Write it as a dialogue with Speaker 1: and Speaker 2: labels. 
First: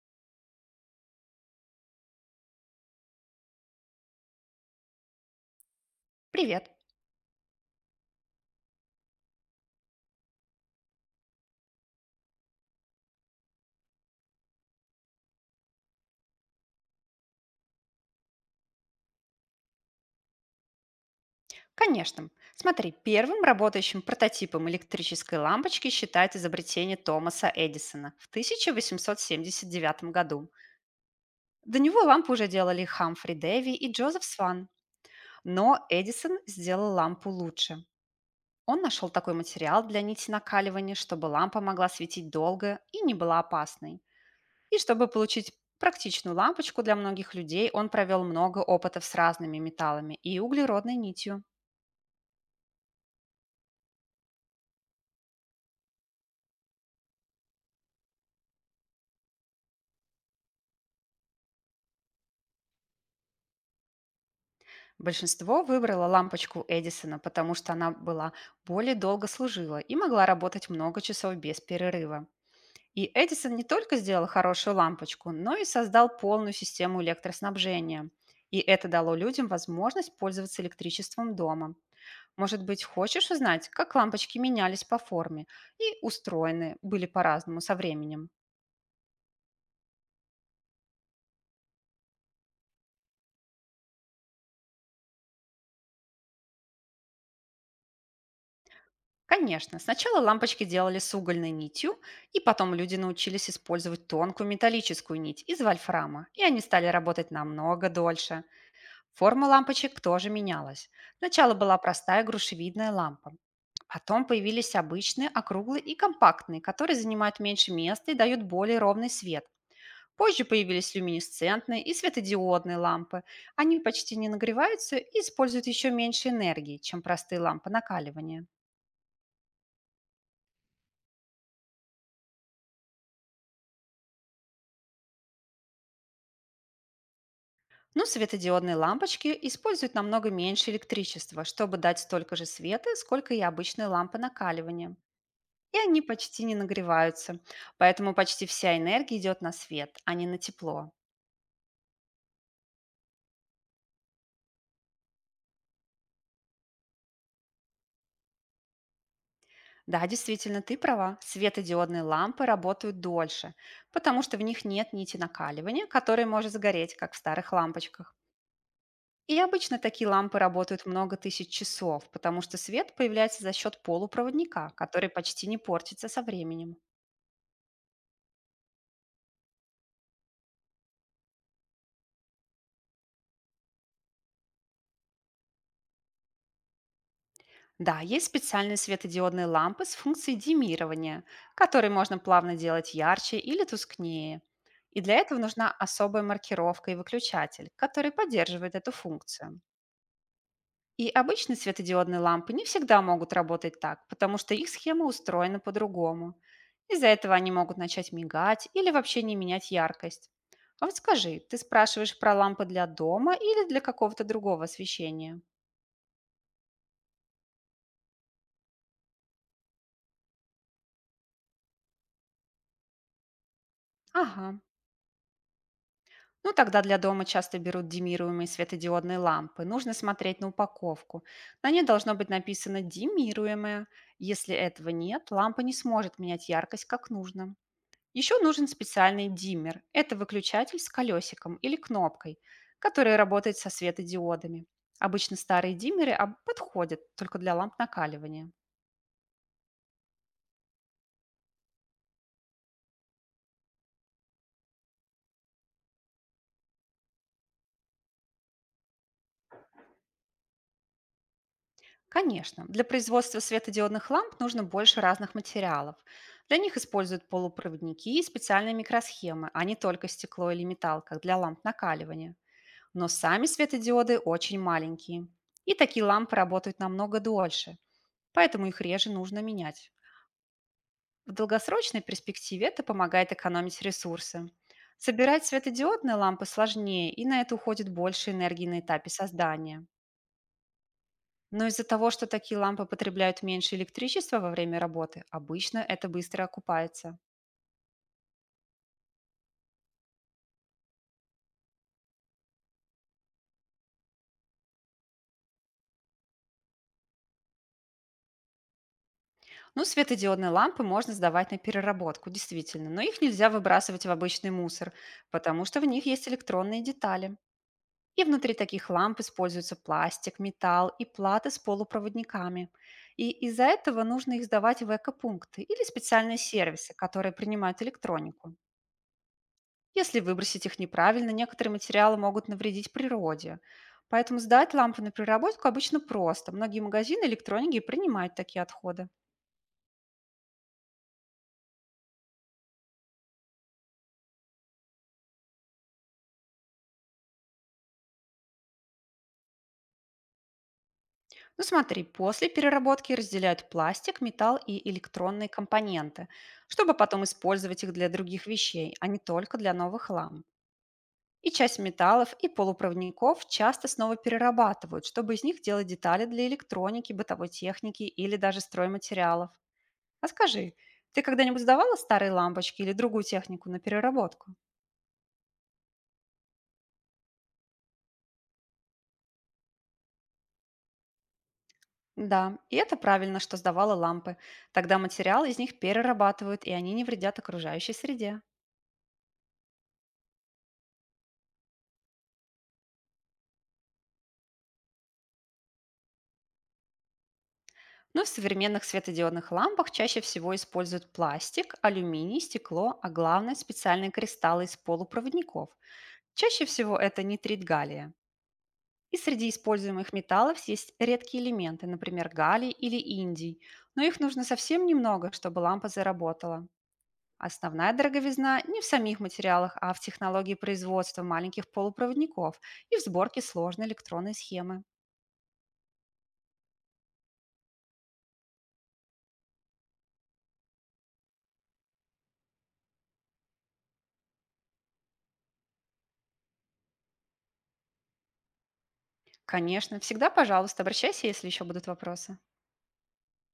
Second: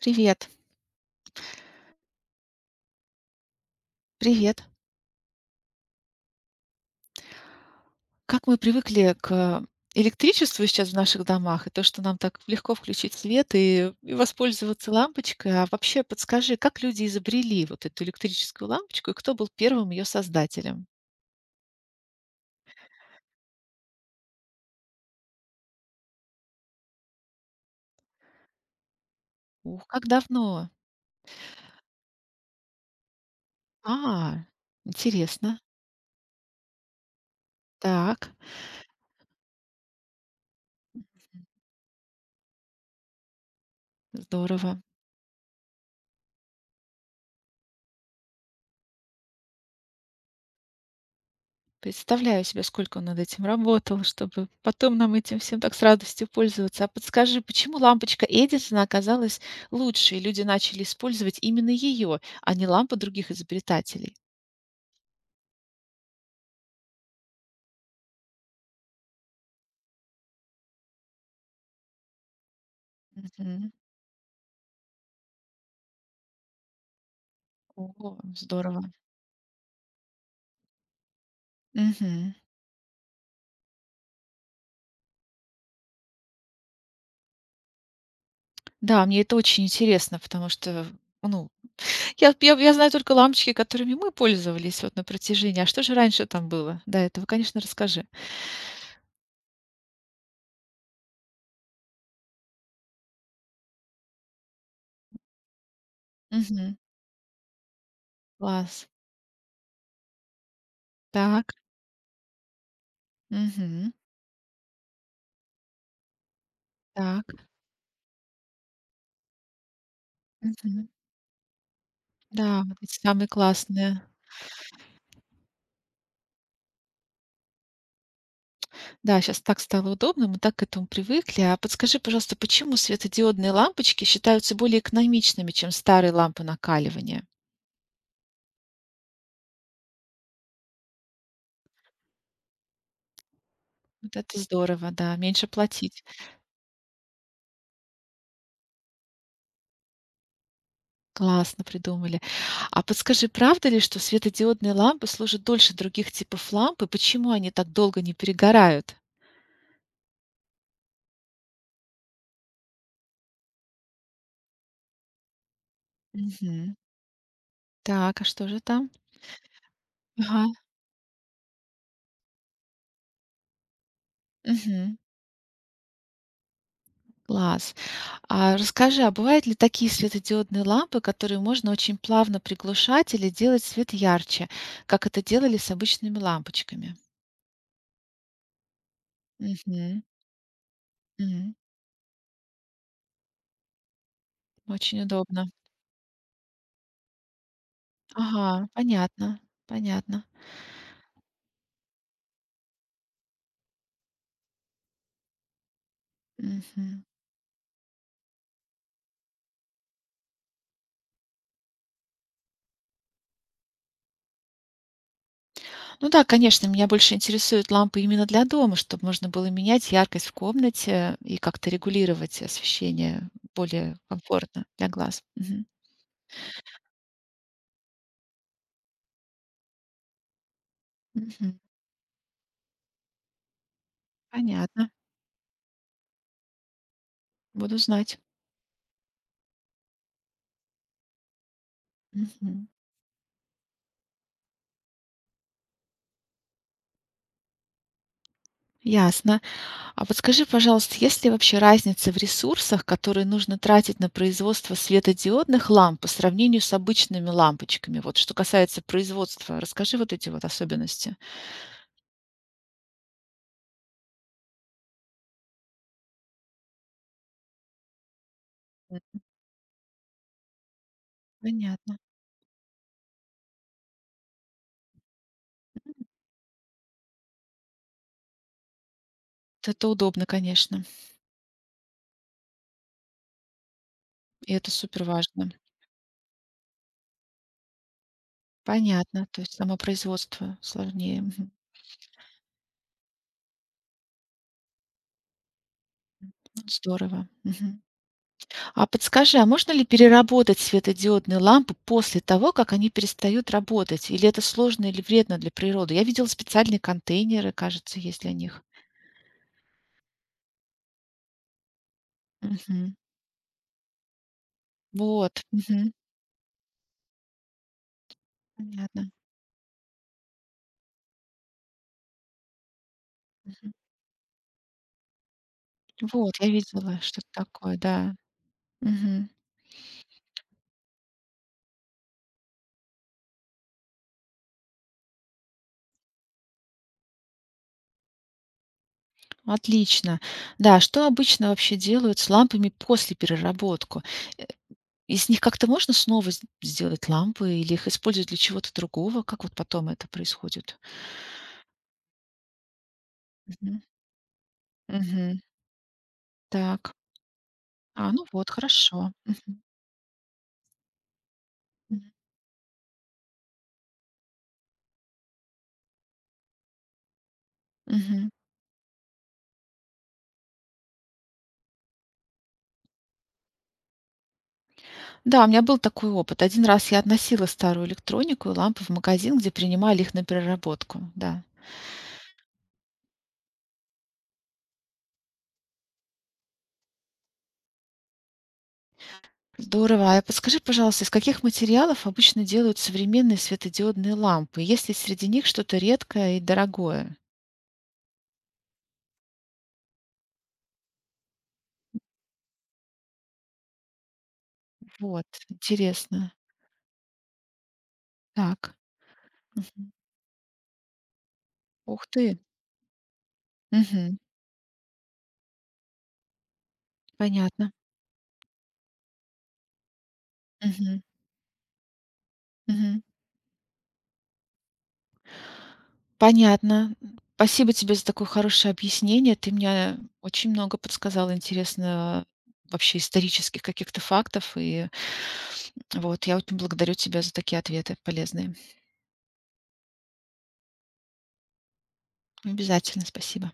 Speaker 1: Привет. Привет.
Speaker 2: Привет.
Speaker 1: Как мы привыкли к электричеству сейчас в наших домах, и то, что нам так легко включить свет и воспользоваться лампочкой. А вообще подскажи, как люди изобрели вот эту электрическую лампочку, и кто был первым ее создателем?
Speaker 2: Конечно. Смотри, первым работающим прототипом электрической лампочки считают изобретение Томаса Эдисона в
Speaker 1: Ух, как
Speaker 2: 1879 году.
Speaker 1: давно?
Speaker 2: До него лампу уже делали Хамфри Дэви и Джозеф
Speaker 1: А,
Speaker 2: Сван.
Speaker 1: интересно.
Speaker 2: Но Эдисон сделал лампу лучше.
Speaker 1: Так,
Speaker 2: Он нашел такой материал для нити накаливания, чтобы лампа могла светить долго и не была опасной. И
Speaker 1: здорово.
Speaker 2: чтобы получить практичную лампочку для многих людей, он провел много опытов с разными металлами и углеродной нитью.
Speaker 1: Представляю себе, сколько он над этим работал, чтобы потом нам этим всем так с радостью пользоваться. А подскажи, почему лампочка Эдисона оказалась лучше, и люди начали использовать именно ее, а не лампы других изобретателей?
Speaker 2: Большинство выбрало лампочку Эдисона, потому что она была более долго служила и могла работать много часов без перерыва. И Эдисон не
Speaker 1: Мгм.
Speaker 2: только сделал хорошую лампочку, но и создал полную систему электроснабжения.
Speaker 1: О,
Speaker 2: И
Speaker 1: здорово.
Speaker 2: это дало людям возможность пользоваться электричеством дома.
Speaker 1: Мгм.
Speaker 2: Может быть, хочешь узнать, как лампочки менялись по форме и устроены были по-разному со временем?
Speaker 1: Да, мне это очень интересно, потому что, ну, я знаю только лампочки, которыми мы пользовались вот на протяжении. А что же раньше там было до этого? Конечно, расскажи.
Speaker 2: Конечно, сначала лампочки делали с угольной нитью, и потом люди научились использовать тонкую металлическую нить из вольфрама, и они
Speaker 1: Мгм.
Speaker 2: стали работать намного дольше.
Speaker 1: Класс.
Speaker 2: Форма лампочек тоже менялась.
Speaker 1: Так.
Speaker 2: Сначала была простая грушевидная лампа,
Speaker 1: Мгм.
Speaker 2: потом появились обычные, округлые и компактные, которые занимают
Speaker 1: Так.
Speaker 2: меньше места и дают более ровный свет. Позже
Speaker 1: Мгм.
Speaker 2: появились люминесцентные и
Speaker 1: Да,
Speaker 2: светодиодные
Speaker 1: вот эти
Speaker 2: лампы.
Speaker 1: самые
Speaker 2: Они
Speaker 1: классные.
Speaker 2: почти не нагреваются и используют еще меньше энергии, чем простые лампы накаливания.
Speaker 1: Да, сейчас так стало удобно, мы так к этому привыкли. А подскажи, пожалуйста, почему светодиодные лампочки считаются более экономичными, чем старые лампы накаливания?
Speaker 2: Но светодиодные лампочки используют намного меньше электричества, чтобы дать столько же света, сколько и обычные лампы
Speaker 1: Вот это здорово,
Speaker 2: накаливания.
Speaker 1: да, меньше
Speaker 2: И они
Speaker 1: платить.
Speaker 2: почти не нагреваются, поэтому почти вся энергия идет на свет, а не на тепло.
Speaker 1: Классно придумали. А подскажи, правда ли, что светодиодные лампы служат дольше других типов ламп, и почему они так долго не перегорают?
Speaker 2: Да, действительно, ты права, светодиодные лампы работают дольше, потому что в них нет нити накаливания, которая может
Speaker 1: Мгм.
Speaker 2: сгореть, как в старых лампочках.
Speaker 1: Так, а что же там?
Speaker 2: И обычно такие лампы
Speaker 1: Ага.
Speaker 2: работают много тысяч часов, потому что свет появляется за счет полупроводника,
Speaker 1: Мгм.
Speaker 2: который почти не портится со временем.
Speaker 1: Класс. А расскажи, а бывают ли такие светодиодные лампы, которые можно очень плавно приглушать или делать свет ярче, как это делали с обычными лампочками?
Speaker 2: Да, есть специальные светодиодные лампы с
Speaker 1: Мгм.
Speaker 2: функцией димирования,
Speaker 1: М.
Speaker 2: которые можно плавно делать ярче или тускнее. И
Speaker 1: Очень
Speaker 2: для этого
Speaker 1: удобно.
Speaker 2: нужна особая маркировка и выключатель, который
Speaker 1: Ага,
Speaker 2: поддерживает эту
Speaker 1: понятно,
Speaker 2: функцию.
Speaker 1: понятно.
Speaker 2: И обычные светодиодные лампы не всегда могут работать так, потому что их схема устроена по-другому.
Speaker 1: Мгм.
Speaker 2: Из-за этого они могут начать мигать или вообще не менять яркость. А вот скажи, ты спрашиваешь про лампы для дома или для какого-то другого освещения?
Speaker 1: Ну да, конечно, меня больше интересуют лампы именно для дома, чтобы можно было менять яркость в комнате и как-то регулировать освещение более
Speaker 2: Ага.
Speaker 1: комфортно для глаз. Мгм.
Speaker 2: Ну, тогда для дома часто берут димируемые светодиодные лампы. Нужно смотреть на упаковку.
Speaker 1: Мгм.
Speaker 2: На ней должно быть написано «демируемая». Если этого
Speaker 1: Понятно,
Speaker 2: нет, лампа не сможет менять яркость как нужно.
Speaker 1: буду знать.
Speaker 2: Еще нужен специальный диммер. Это выключатель с колесиком или кнопкой,
Speaker 1: Мгм.
Speaker 2: который работает со светодиодами. Обычно старые диммеры подходят только для ламп накаливания.
Speaker 1: Ясно. А подскажи, пожалуйста, есть ли вообще разница в ресурсах, которые нужно тратить на производство светодиодных ламп по сравнению с обычными лампочками? Вот что касается производства, расскажи вот эти вот особенности.
Speaker 2: Конечно, для производства светодиодных ламп нужно больше разных материалов. Для них используют полупроводники и специальные
Speaker 1: М.
Speaker 2: микросхемы, а не только стекло или металл, как для ламп
Speaker 1: Понятно.
Speaker 2: накаливания. Но сами светодиоды очень маленькие. И
Speaker 1: М.
Speaker 2: такие лампы работают намного дольше, поэтому их реже нужно
Speaker 1: Это
Speaker 2: менять.
Speaker 1: удобно, конечно,
Speaker 2: В долгосрочной перспективе это помогает экономить ресурсы.
Speaker 1: и это супер
Speaker 2: Собирать
Speaker 1: важно.
Speaker 2: светодиодные лампы сложнее, и на это уходит больше энергии на этапе
Speaker 1: Понятно, то есть само
Speaker 2: создания.
Speaker 1: производство сложнее. Мгм.
Speaker 2: Но из-за того, что такие лампы потребляют меньше электричества во время работы, обычно это быстро окупается.
Speaker 1: Здорово. Мгм. А подскажи, а можно ли переработать светодиодные лампы после того, как они перестают работать? Или это сложно или вредно для природы? Я видела специальные контейнеры, кажется, есть для них.
Speaker 2: Ну, светодиодные лампы можно сдавать на переработку, действительно,
Speaker 1: Мгм.
Speaker 2: но их нельзя выбрасывать в обычный мусор,
Speaker 1: Вот.
Speaker 2: потому что в
Speaker 1: Мгм.
Speaker 2: них есть электронные детали. И внутри таких
Speaker 1: Понятно.
Speaker 2: ламп используются пластик, металл и платы с полупроводниками. И из-за
Speaker 1: Мгм.
Speaker 2: этого нужно их сдавать в экопункты или
Speaker 1: Вот,
Speaker 2: специальные
Speaker 1: я
Speaker 2: сервисы,
Speaker 1: видела что-то
Speaker 2: которые
Speaker 1: такое,
Speaker 2: принимают
Speaker 1: да.
Speaker 2: электронику.
Speaker 1: Мгм.
Speaker 2: Если выбросить их неправильно, некоторые материалы могут навредить природе. Поэтому сдать лампы на переработку обычно просто. Многие магазины электроники принимают такие отходы.
Speaker 1: Отлично. Да, что обычно вообще делают с лампами после переработку? Э, Из них как-то можно снова сделать лампы или их используют для чего-то другого? Как вот потом это происходит?
Speaker 2: Ну смотри, после переработки разделяют
Speaker 1: Мгм.
Speaker 2: пластик, металл и
Speaker 1: Мгм.
Speaker 2: электронные компоненты, чтобы
Speaker 1: Так.
Speaker 2: потом использовать их для
Speaker 1: А, ну
Speaker 2: других
Speaker 1: вот,
Speaker 2: вещей, а
Speaker 1: хорошо.
Speaker 2: не только
Speaker 1: Мгм.
Speaker 2: для новых ламп. И часть
Speaker 1: Мгм.
Speaker 2: металлов и полупроводников часто снова перерабатывают, чтобы из них делать детали для электроники, бытовой техники
Speaker 1: Мгм.
Speaker 2: или даже стройматериалов. А скажи, ты когда-нибудь сдавала старые лампочки или другую технику на переработку?
Speaker 1: Да, у меня был такой опыт. Один раз я относила старую электронику и лампы в магазин, где принимали их на переработку. Да.
Speaker 2: Да, и это правильно, что сдавала лампы. Тогда материал из них перерабатывают, и они не вредят окружающей среде.
Speaker 1: Здорово. А подскажи, пожалуйста, из каких материалов обычно делают современные светодиодные лампы? Есть ли среди них что-то редкое и дорогое?
Speaker 2: Но в современных светодиодных лампах чаще всего используют пластик, алюминий, стекло, а главное– специальные кристаллы из
Speaker 1: Вот,
Speaker 2: полупроводников.
Speaker 1: интересно.
Speaker 2: Чаще всего это нитрит галлия.
Speaker 1: Так.
Speaker 2: И среди
Speaker 1: Мгм.
Speaker 2: используемых металлов есть редкие элементы,
Speaker 1: Ух
Speaker 2: например,
Speaker 1: ты.
Speaker 2: галлий или индий, но
Speaker 1: Мгм.
Speaker 2: их нужно совсем немного, чтобы лампа заработала.
Speaker 1: Понятно.
Speaker 2: Основная дороговизна не в самих материалах, а в технологии
Speaker 1: Мгм.
Speaker 2: производства маленьких полупроводников и в
Speaker 1: Мгм.
Speaker 2: сборке сложной электронной схемы.
Speaker 1: Понятно. Спасибо тебе за такое хорошее объяснение. Ты мне очень много подсказал интересного вообще исторических каких-то фактов. И вот я очень благодарю тебя за такие ответы полезные.
Speaker 2: Конечно, всегда, пожалуйста, обращайся, если еще будут вопросы.
Speaker 1: Обязательно, спасибо.